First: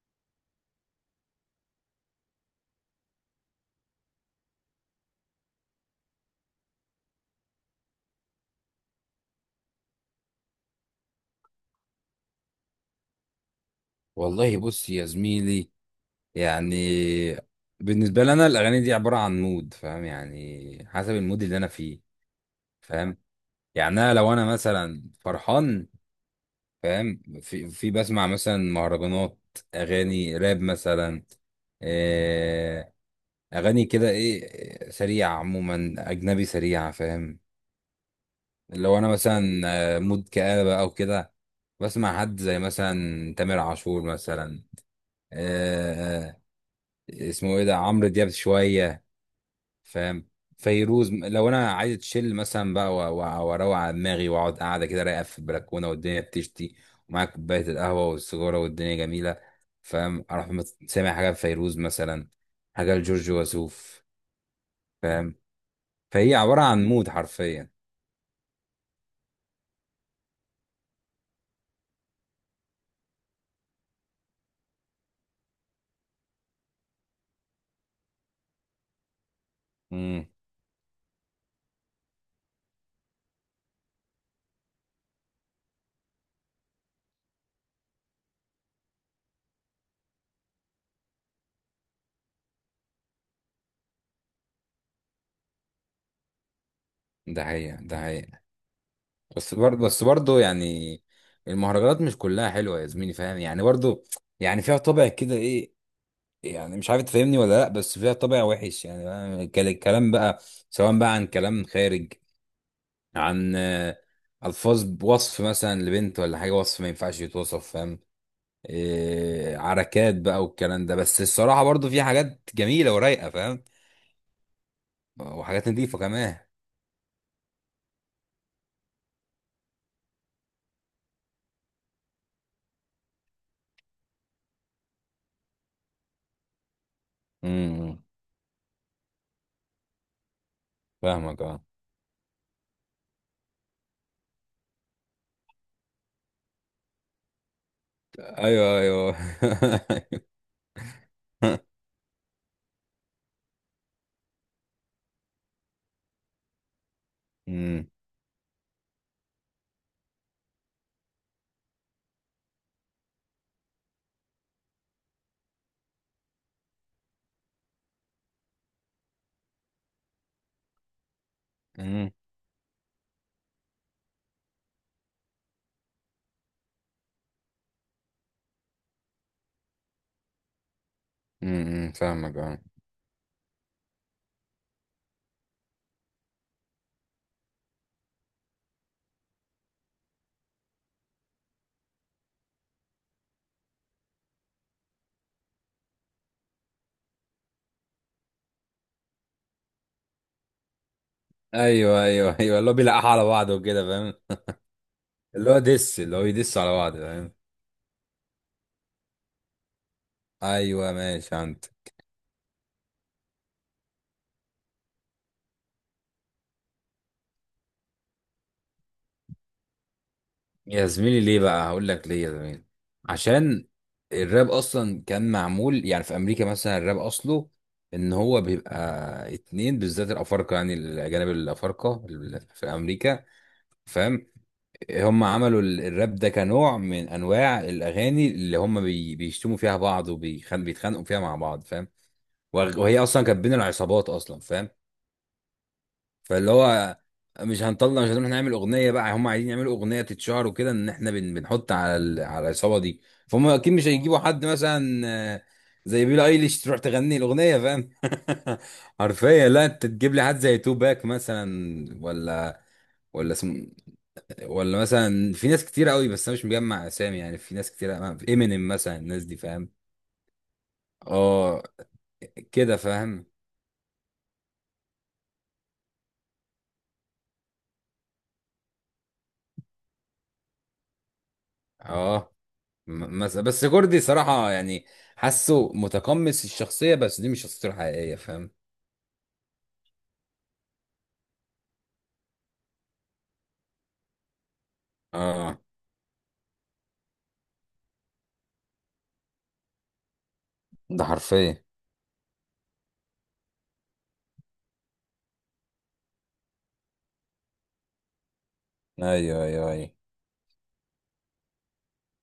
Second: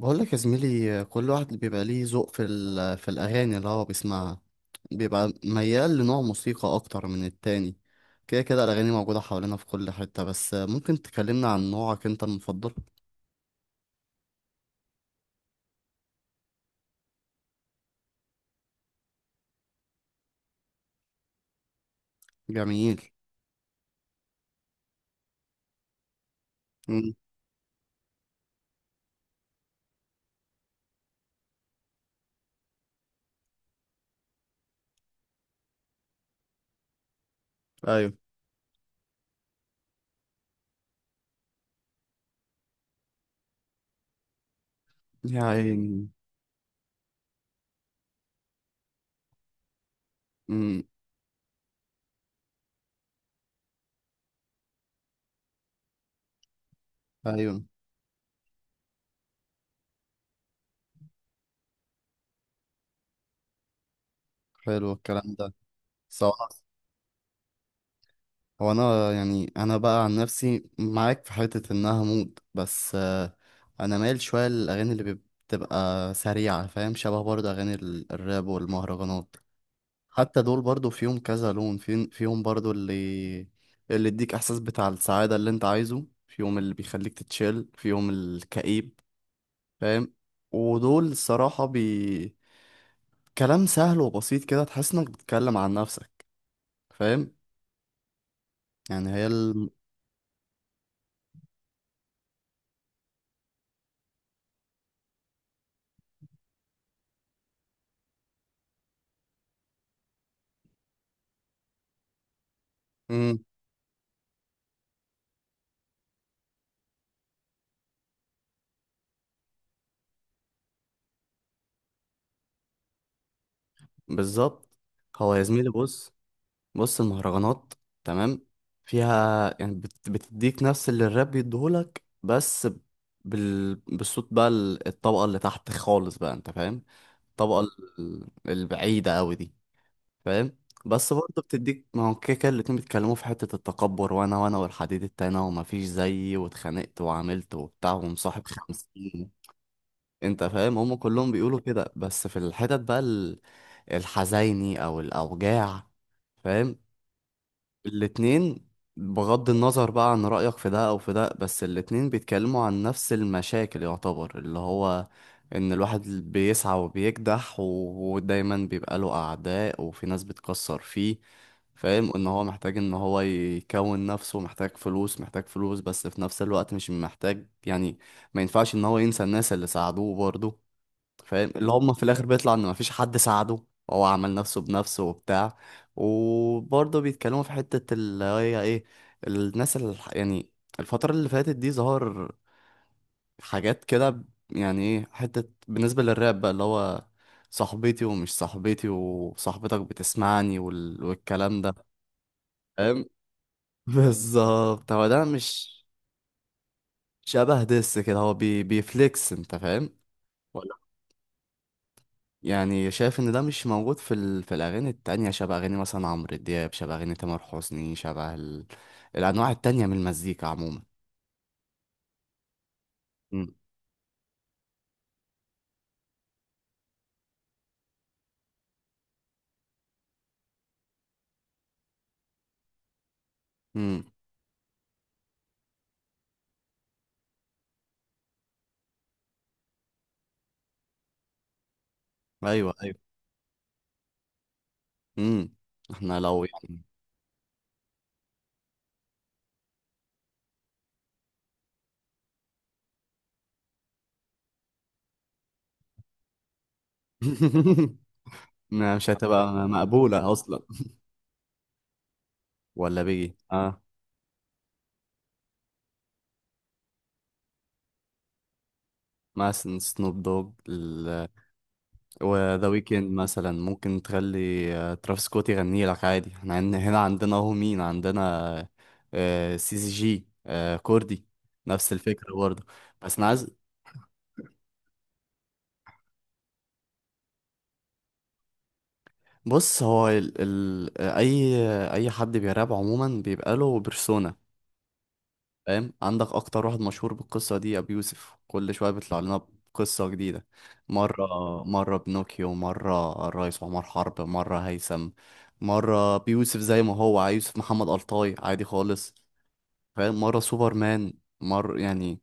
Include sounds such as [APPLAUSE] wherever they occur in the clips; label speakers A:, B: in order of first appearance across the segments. A: بقول لك يا زميلي، كل واحد بيبقى ليه ذوق في الأغاني اللي هو بيسمعها. بيبقى ميال لنوع موسيقى أكتر من التاني. كده كده الأغاني موجودة حوالينا في كل حتة، بس ممكن تكلمنا عن نوعك أنت المفضل؟
B: والله، بص يا زميلي. يعني بالنسبة لي أنا الأغاني دي عبارة عن مود، فاهم؟ يعني حسب المود اللي أنا فيه،
A: جميل.
B: فاهم؟ يعني أنا لو أنا مثلا فرحان،
A: مم.
B: فاهم؟ في بسمع مثلا مهرجانات، أغاني راب مثلا. آه، أغاني كده إيه سريعة، عموما أجنبي سريعة، فاهم؟
A: أيوه.
B: لو أنا مثلا مود كآبة أو كده، بسمع حد زي مثلا تامر عاشور مثلا.
A: يا عيني.
B: اسمه ايه ده، عمرو دياب شويه، فاهم؟
A: مم.
B: فيروز، لو انا عايز اتشيل مثلا بقى واروق على دماغي واقعد قاعده كده رايقه في البلكونه والدنيا بتشتي، ومعايا
A: أيوه.
B: كوبايه القهوه والسيجاره والدنيا جميله، فاهم؟ اروح سامع حاجه لفيروز مثلا، حاجه لجورج وسوف،
A: حلو
B: فاهم؟
A: الكلام ده.
B: فهي عباره عن مود حرفيا.
A: هو انا يعني انا بقى عن نفسي معاك في حتة انها مود، بس انا مايل شوية بتبقى سريعة. فاهم؟ شبه برضه اغاني الراب والمهرجانات.
B: امم.
A: حتى دول برضه فيهم كذا لون، فيهم برضه اللي يديك احساس بتاع السعادة اللي انت عايزه فيهم، اللي بيخليك تتشيل فيهم الكئيب. فاهم؟ ودول الصراحة كلام سهل وبسيط، كده تحس انك بتتكلم عن نفسك. فاهم؟
B: ده حقيقة، ده حقيقة.
A: يعني
B: بس برضه بس برضه يعني، المهرجانات مش كلها حلوه يا زميلي، فاهم؟ يعني برضه، يعني فيها طابع كده ايه، يعني مش عارف تفهمني ولا لا، بس فيها طابع وحش يعني بقى، الكلام بقى سواء بقى عن كلام خارج، عن الفاظ وصف مثلا لبنت ولا حاجه، وصف ما ينفعش يتوصف، فاهم؟ إيه عركات بقى والكلام ده، بس الصراحه برضو في حاجات جميله ورايقه، فاهم؟
A: بالظبط. هو يا
B: وحاجات
A: زميلي
B: نظيفه
A: بص.
B: كمان.
A: بص، المهرجانات، تمام، فيها يعني بتديك نفس اللي الراب بيديهولك، بس بالصوت بقى، الطبقة اللي تحت خالص بقى، انت فاهم؟ الطبقة
B: امم،
A: البعيدة قوي دي. فاهم؟ بس برضه
B: فاهمك، اه.
A: بتديك. ما هو كده كده الاتنين بيتكلموا في حتة التكبر، وانا وانا والحديد التاني ومفيش زيي واتخانقت وعملت وبتاع ومصاحب
B: ايوه، ايوه.
A: خمسين.
B: [LAUGHS]
A: انت فاهم؟ هم كلهم بيقولوا كده. بس في الحتت بقى الحزيني او الاوجاع، فاهم؟
B: امم،
A: الاتنين، بغض النظر بقى عن رأيك في ده او في ده، بس الاتنين بيتكلموا عن نفس المشاكل، يعتبر اللي هو ان الواحد بيسعى وبيكدح، ودايما بيبقى له اعداء وفي ناس بتكسر فيه. فاهم؟
B: امم،
A: ان هو محتاج ان هو يكون نفسه، محتاج فلوس، محتاج فلوس، بس في نفس الوقت مش محتاج يعني ما ينفعش ان هو ينسى الناس اللي ساعدوه برضه. فاهم؟ اللي
B: امم،
A: هم في الاخر
B: فاهمك،
A: بيطلع ان
B: اه.
A: مفيش حد ساعده، هو عمل نفسه بنفسه وبتاع. وبرضه بيتكلموا في حتة اللي هي ايه، الناس اللي يعني الفترة اللي فاتت دي ظهر حاجات كده يعني ايه، حتة بالنسبة للراب بقى اللي هو صاحبتي ومش صاحبتي وصاحبتك بتسمعني، والكلام ده.
B: ايوه، ايوه، ايوه، اللي هو
A: فاهم؟
B: بيلقحوا على بعض وكده،
A: [LAUGHS]
B: فاهم؟
A: بالظبط، هو ده.
B: اللي هو
A: مش
B: دس، اللي هو يدس على بعض، فاهم؟
A: شبه دس كده، هو بيفليكس، انت فاهم؟
B: ايوه، ماشي، عند.
A: يعني شايف ان ده مش موجود في الاغاني التانية، شبه اغاني مثلا عمرو دياب، شبه اغاني تامر حسني، الانواع التانية من المزيكا عموما.
B: يا زميلي ليه بقى؟ هقول لك ليه يا زميلي.
A: امم.
B: عشان الراب اصلا كان معمول يعني في امريكا مثلا، الراب اصله ان هو بيبقى اتنين بالذات الافارقه، يعني الاجانب الافارقه في امريكا،
A: امم.
B: فاهم؟ هم عملوا الراب ده كنوع من انواع الاغاني، اللي هم بيشتموا فيها بعض وبيتخانقوا فيها مع بعض، فاهم؟
A: ايوه ايوه.
B: وهي اصلا كانت بين العصابات اصلا، فاهم؟
A: امم. احنا لو
B: فاللي
A: يعني.
B: هو مش هنطلع مش هنروح نعمل اغنيه بقى، هم عايزين يعملوا اغنيه تتشهر وكده، ان احنا بنحط على العصابه دي. فهم اكيد مش هيجيبوا حد مثلا آه، زي بيلي ايليش تروح تغني الاغنيه، فاهم؟
A: [LAUGHS] ما
B: [LAUGHS]
A: مش
B: حرفيا، لا
A: هتبقى
B: انت تجيب لي
A: مقبولة
B: حد زي
A: اصلا.
B: تو باك مثلا. ولا
A: ولا
B: ولا
A: بيجي،
B: اسم،
A: اه.
B: ولا مثلا في ناس كتير قوي، بس انا مش مجمع اسامي، يعني في ناس كتير، امينيم مثلا، الناس دي، فاهم؟
A: مثلا سنوب دوج،
B: اه.
A: وذا
B: كده،
A: ويكند،
B: فاهم؟
A: مثلا ممكن تخلي ترافيس سكوت يغني لك عادي. احنا هنا عندنا اهو، مين عندنا؟ سي سي جي، كوردي. نفس الفكرة
B: اه.
A: برضه. بس انا عايز.
B: بس جوردي صراحة يعني حاسه متقمص الشخصية، بس دي مش شخصيته الحقيقية، فاهم؟
A: بص، هو ال... ال... آه، اي اي حد بيراب عموما بيبقى له بيرسونا.
B: اه.
A: فاهم؟ عندك اكتر واحد مشهور بالقصه دي ابي يوسف، كل شويه بيطلع لنا بقصه جديده.
B: ده
A: مره،
B: حرفيا.
A: مره بنوكيو، مره الريس عمر حرب، مره هيثم، مره بيوسف زي ما هو عايز، يوسف محمد الطاي عادي خالص.
B: ايوه، ايوه، ايوه،
A: فاهم؟ مره سوبرمان، مره يعني.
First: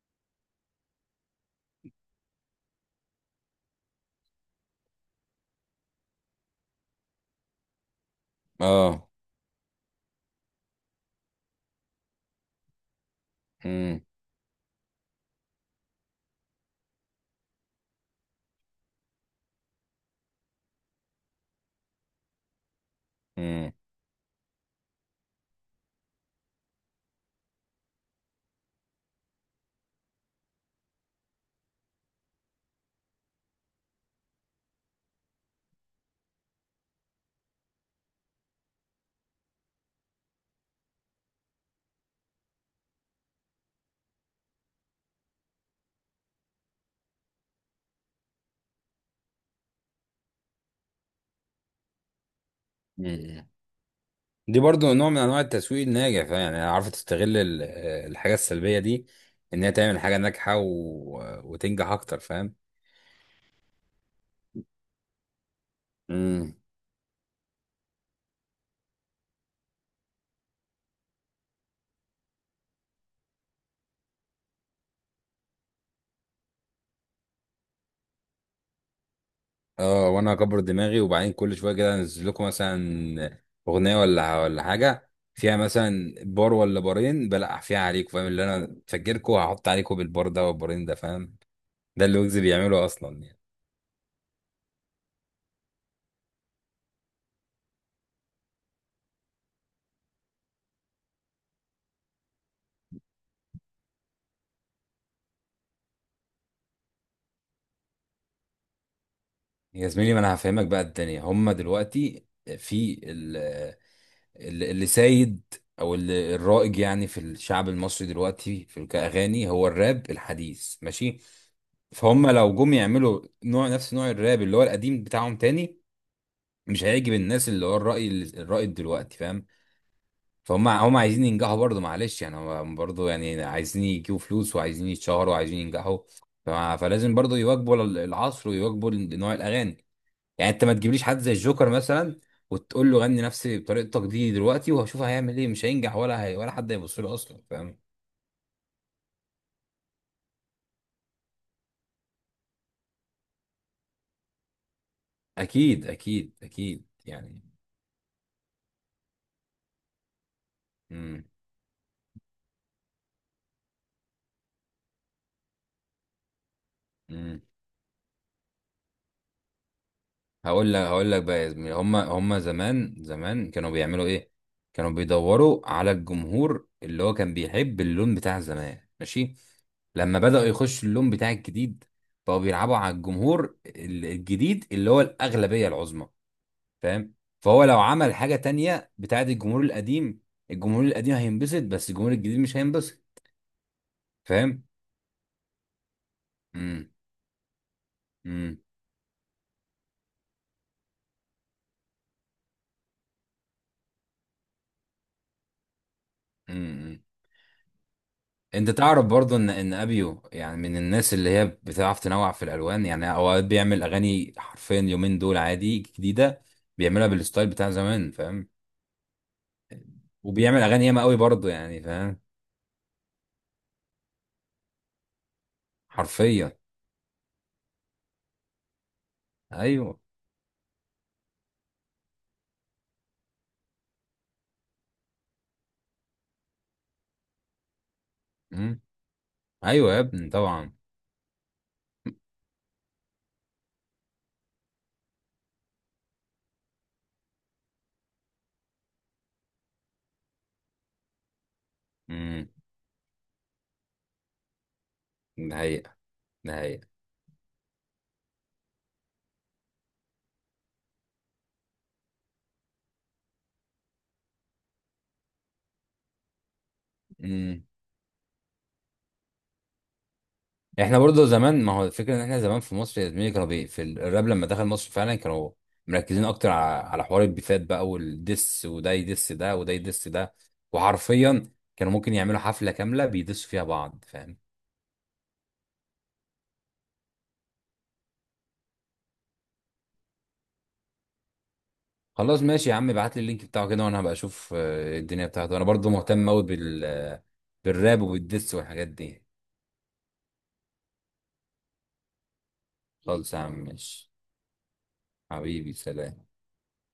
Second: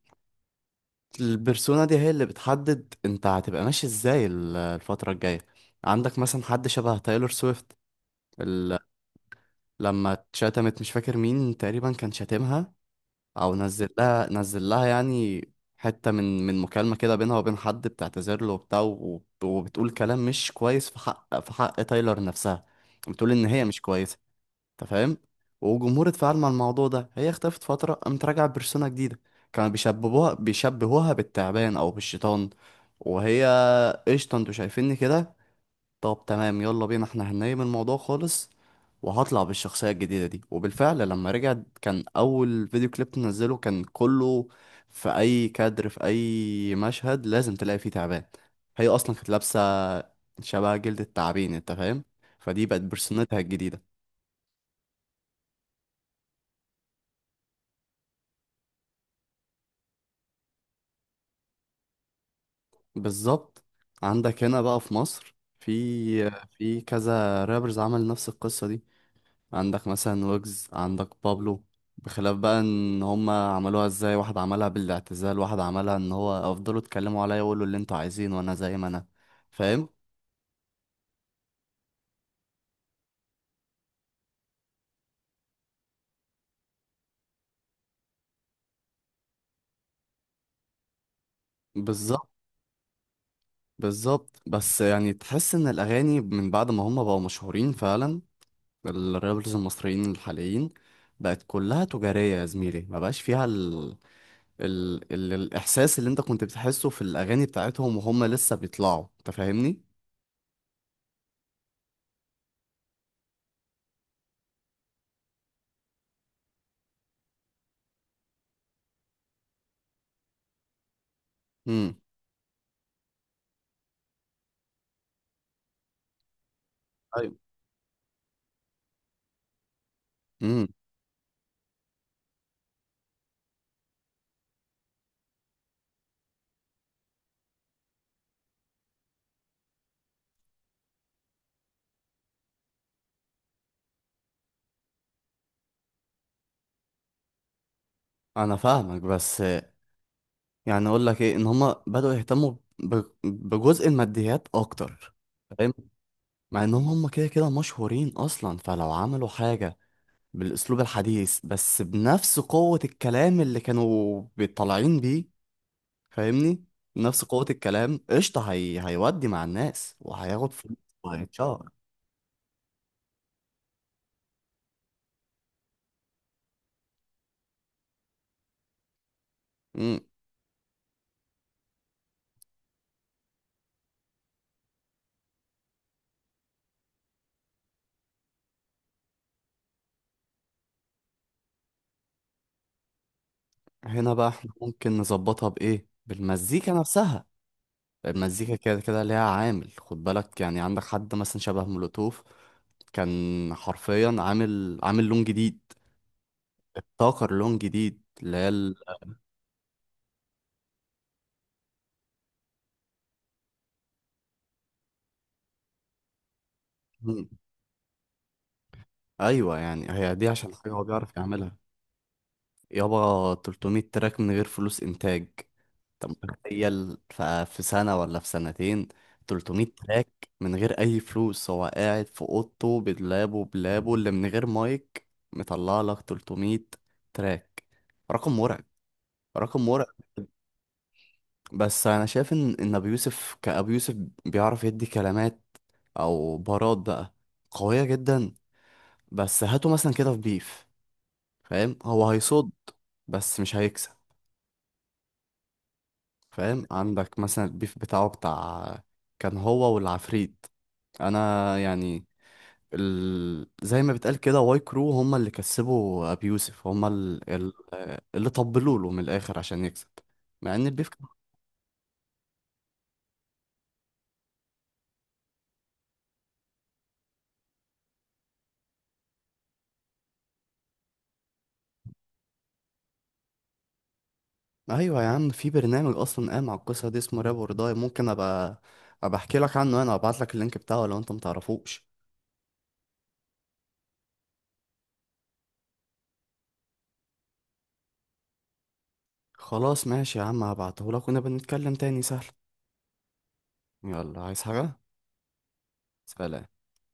A: البرسونا دي هي اللي بتحدد انت هتبقى ماشي ازاي الفتره الجايه. عندك مثلا حد شبه تايلور سويفت، ال...
B: اه.
A: لما اتشتمت، مش فاكر مين تقريبا كان شاتمها، او نزل
B: امم،
A: لها، نزل لها يعني حتة من مكالمة كده بينها وبين حد، بتعتذر له وبتاع، وبتقول كلام مش كويس في حق، في حق تايلر نفسها. بتقول ان هي
B: امم،
A: مش كويسة. انت فاهم؟ والجمهور اتفاعل مع الموضوع ده، هي اختفت فترة، قامت راجعة بيرسونا جديدة. كانوا بيشبهوها بالتعبان او بالشيطان. وهي، قشطة انتوا شايفيني كده؟ طب تمام يلا بينا، احنا هننام الموضوع خالص، وهطلع بالشخصية الجديدة دي. وبالفعل لما رجع، كان أول فيديو كليب تنزله كان كله، في أي كادر، في أي مشهد، لازم تلاقي فيه تعبان. هي أصلا كانت لابسة شبه جلد التعابين، أنت فاهم؟ فدي بقت برسونتها
B: أمم.
A: الجديدة.
B: دي برضو نوع من انواع التسويق الناجح، فاهم؟ يعني عارفة تستغل الحاجة السلبية دي، ان هي تعمل حاجة ناجحة و... وتنجح اكتر.
A: بالظبط. عندك هنا بقى في مصر في
B: فاهم؟
A: في كذا رابرز عمل نفس القصة دي. عندك مثلا ويجز، عندك بابلو. بخلاف بقى ان هما عملوها ازاي. واحد عملها بالاعتزال، واحد عملها ان هو افضلوا اتكلموا عليا وقولوا اللي انتوا عايزينه، وانا زي ما انا. فاهم؟
B: اه، وانا اكبر دماغي، وبعدين كل شويه كده انزل لكم مثلا اغنيه ولا حاجه، فيها مثلا بار ولا بارين بلقح فيها عليكم، فاهم؟ اللي انا فاكركم هحط عليكم بالبار ده والبارين ده، فاهم؟ ده اللي
A: بالظبط.
B: ويجز بيعمله اصلا يعني.
A: بالظبط. بس يعني تحس ان الاغاني من بعد ما هما بقوا مشهورين فعلا، الرابرز المصريين الحاليين، بقت كلها تجارية يا زميلي، ما بقاش فيها الاحساس اللي انت كنت بتحسه في الاغاني بتاعتهم وهم لسه بيطلعوا. انت فاهمني؟
B: يا زميلي ما انا هفهمك بقى، الدنيا هما دلوقتي في اللي سايد او اللي الرائج، يعني في الشعب المصري دلوقتي في كاغاني، هو الراب الحديث، ماشي.
A: امم.
B: فهم لو جم يعملوا نوع نفس نوع الراب اللي هو القديم بتاعهم تاني، مش هيعجب
A: ايوه.
B: الناس، اللي هو الرأي دلوقتي، فاهم؟
A: امم.
B: فهم هم عايزين ينجحوا برضه، معلش يعني، هم برضه يعني عايزين يجيبوا فلوس وعايزين يتشهروا وعايزين ينجحوا، فلازم برضه يواكبوا العصر ويواكبوا نوع الأغاني. يعني انت ما تجيبليش حد زي الجوكر مثلا وتقول له غني نفسي بطريقتك دي دلوقتي، وهشوف هيعمل ايه، مش هينجح ولا هي ولا حد هيبص له اصلا، فاهم؟
A: انا فاهمك، بس يعني اقول لك ايه، ان هما بدأوا يهتموا بجزء الماديات اكتر. فاهم؟
B: اكيد اكيد
A: مع انهم
B: اكيد
A: هما كده
B: يعني.
A: كده مشهورين اصلا. فلو عملوا حاجة بالاسلوب
B: امم،
A: الحديث، بس بنفس قوة الكلام اللي كانوا بيطلعين بيه. فاهمني؟ نفس
B: إمم.
A: قوة الكلام قشطة، هيودي مع الناس وهياخد
B: هقول
A: فلوس
B: لك هقول لك بقى يا
A: وهيتشهر.
B: زميلي، هم زمان زمان كانوا بيعملوا ايه؟ كانوا بيدوروا على الجمهور اللي هو كان بيحب اللون بتاع زمان، ماشي.
A: مم.
B: لما بدأوا يخشوا اللون بتاع الجديد، بقوا بيلعبوا على الجمهور الجديد اللي هو الأغلبية العظمى، فاهم؟ فهو لو عمل حاجة تانية بتاعت الجمهور القديم، الجمهور القديم هينبسط بس الجمهور الجديد مش هينبسط،
A: هنا بقى احنا
B: فاهم؟
A: ممكن نظبطها بايه؟ بالمزيكا
B: امم،
A: نفسها. المزيكا
B: امم،
A: كده كده ليها عامل، خد بالك، يعني عندك حد مثلا شبه مولوتوف، كان حرفيا عامل لون جديد،
B: امم، امم.
A: ابتكر لون جديد اللي
B: انت تعرف برضه ان ابيو يعني من الناس اللي هي بتعرف تنوع في الالوان، يعني اوقات بيعمل اغاني حرفيا يومين دول عادي جديده،
A: [LAUGHS]
B: بيعملها
A: مم.
B: بالستايل بتاع زمان، فاهم؟
A: ايوه يعني هي دي عشان
B: وبيعمل
A: حاجه هو
B: اغاني ياما قوي
A: بيعرف
B: برضه
A: يعملها.
B: يعني، فاهم؟
A: يابا 300 تراك من غير فلوس انتاج، انت
B: حرفيا.
A: متخيل؟ في سنه ولا في سنتين 300
B: ايوه.
A: تراك، من غير اي فلوس، هو قاعد في اوضته بلابه بلابه اللي من غير مايك، مطلع لك 300 تراك. رقم مرعب.
B: امم.
A: رقم مرعب.
B: ايوه يا ابني، طبعا.
A: بس انا شايف ان ابو يوسف، كابو يوسف بيعرف يدي كلمات او بارات بقى قويه جدا. بس هاته مثلا كده في بيف، فاهم؟ هو
B: امم.
A: هيصد، بس مش هيكسب.
B: ده حقيقه، ده
A: فاهم؟
B: حقيقه.
A: عندك مثلا البيف بتاعه كان هو والعفريت، انا يعني زي ما بتقال كده، واي كرو هما اللي كسبوا ابو يوسف. هما
B: مم.
A: اللي طبلوا له من الاخر عشان يكسب، مع ان البيف.
B: احنا برضه زمان، ما هو الفكره ان احنا زمان في مصر يا زميلي كانوا الراب لما دخل مصر فعلا كانوا مركزين اكتر على حوار البيفات بقى والدس، وده يدس ده وده يدس ده، وحرفيا كانوا ممكن يعملوا حفله كامله بيدسوا فيها بعض، فاهم؟
A: ايوه يا عم، في برنامج اصلا قام على القصه دي اسمه راب داي، ممكن ابقى احكي لك عنه، انا ابعت لك اللينك بتاعه لو انت متعرفوش.
B: خلاص ماشي يا عم، ابعت لي اللينك بتاعه كده وانا هبقى اشوف الدنيا بتاعته، انا برضه مهتم قوي بالراب وبالدس والحاجات دي.
A: خلاص ماشي يا عم، هبعته لك ونبقى نتكلم تاني سهل.
B: خالص يا عم، ماشي.
A: يلا، عايز حاجه؟
B: حبيبي، سلام.
A: سلام.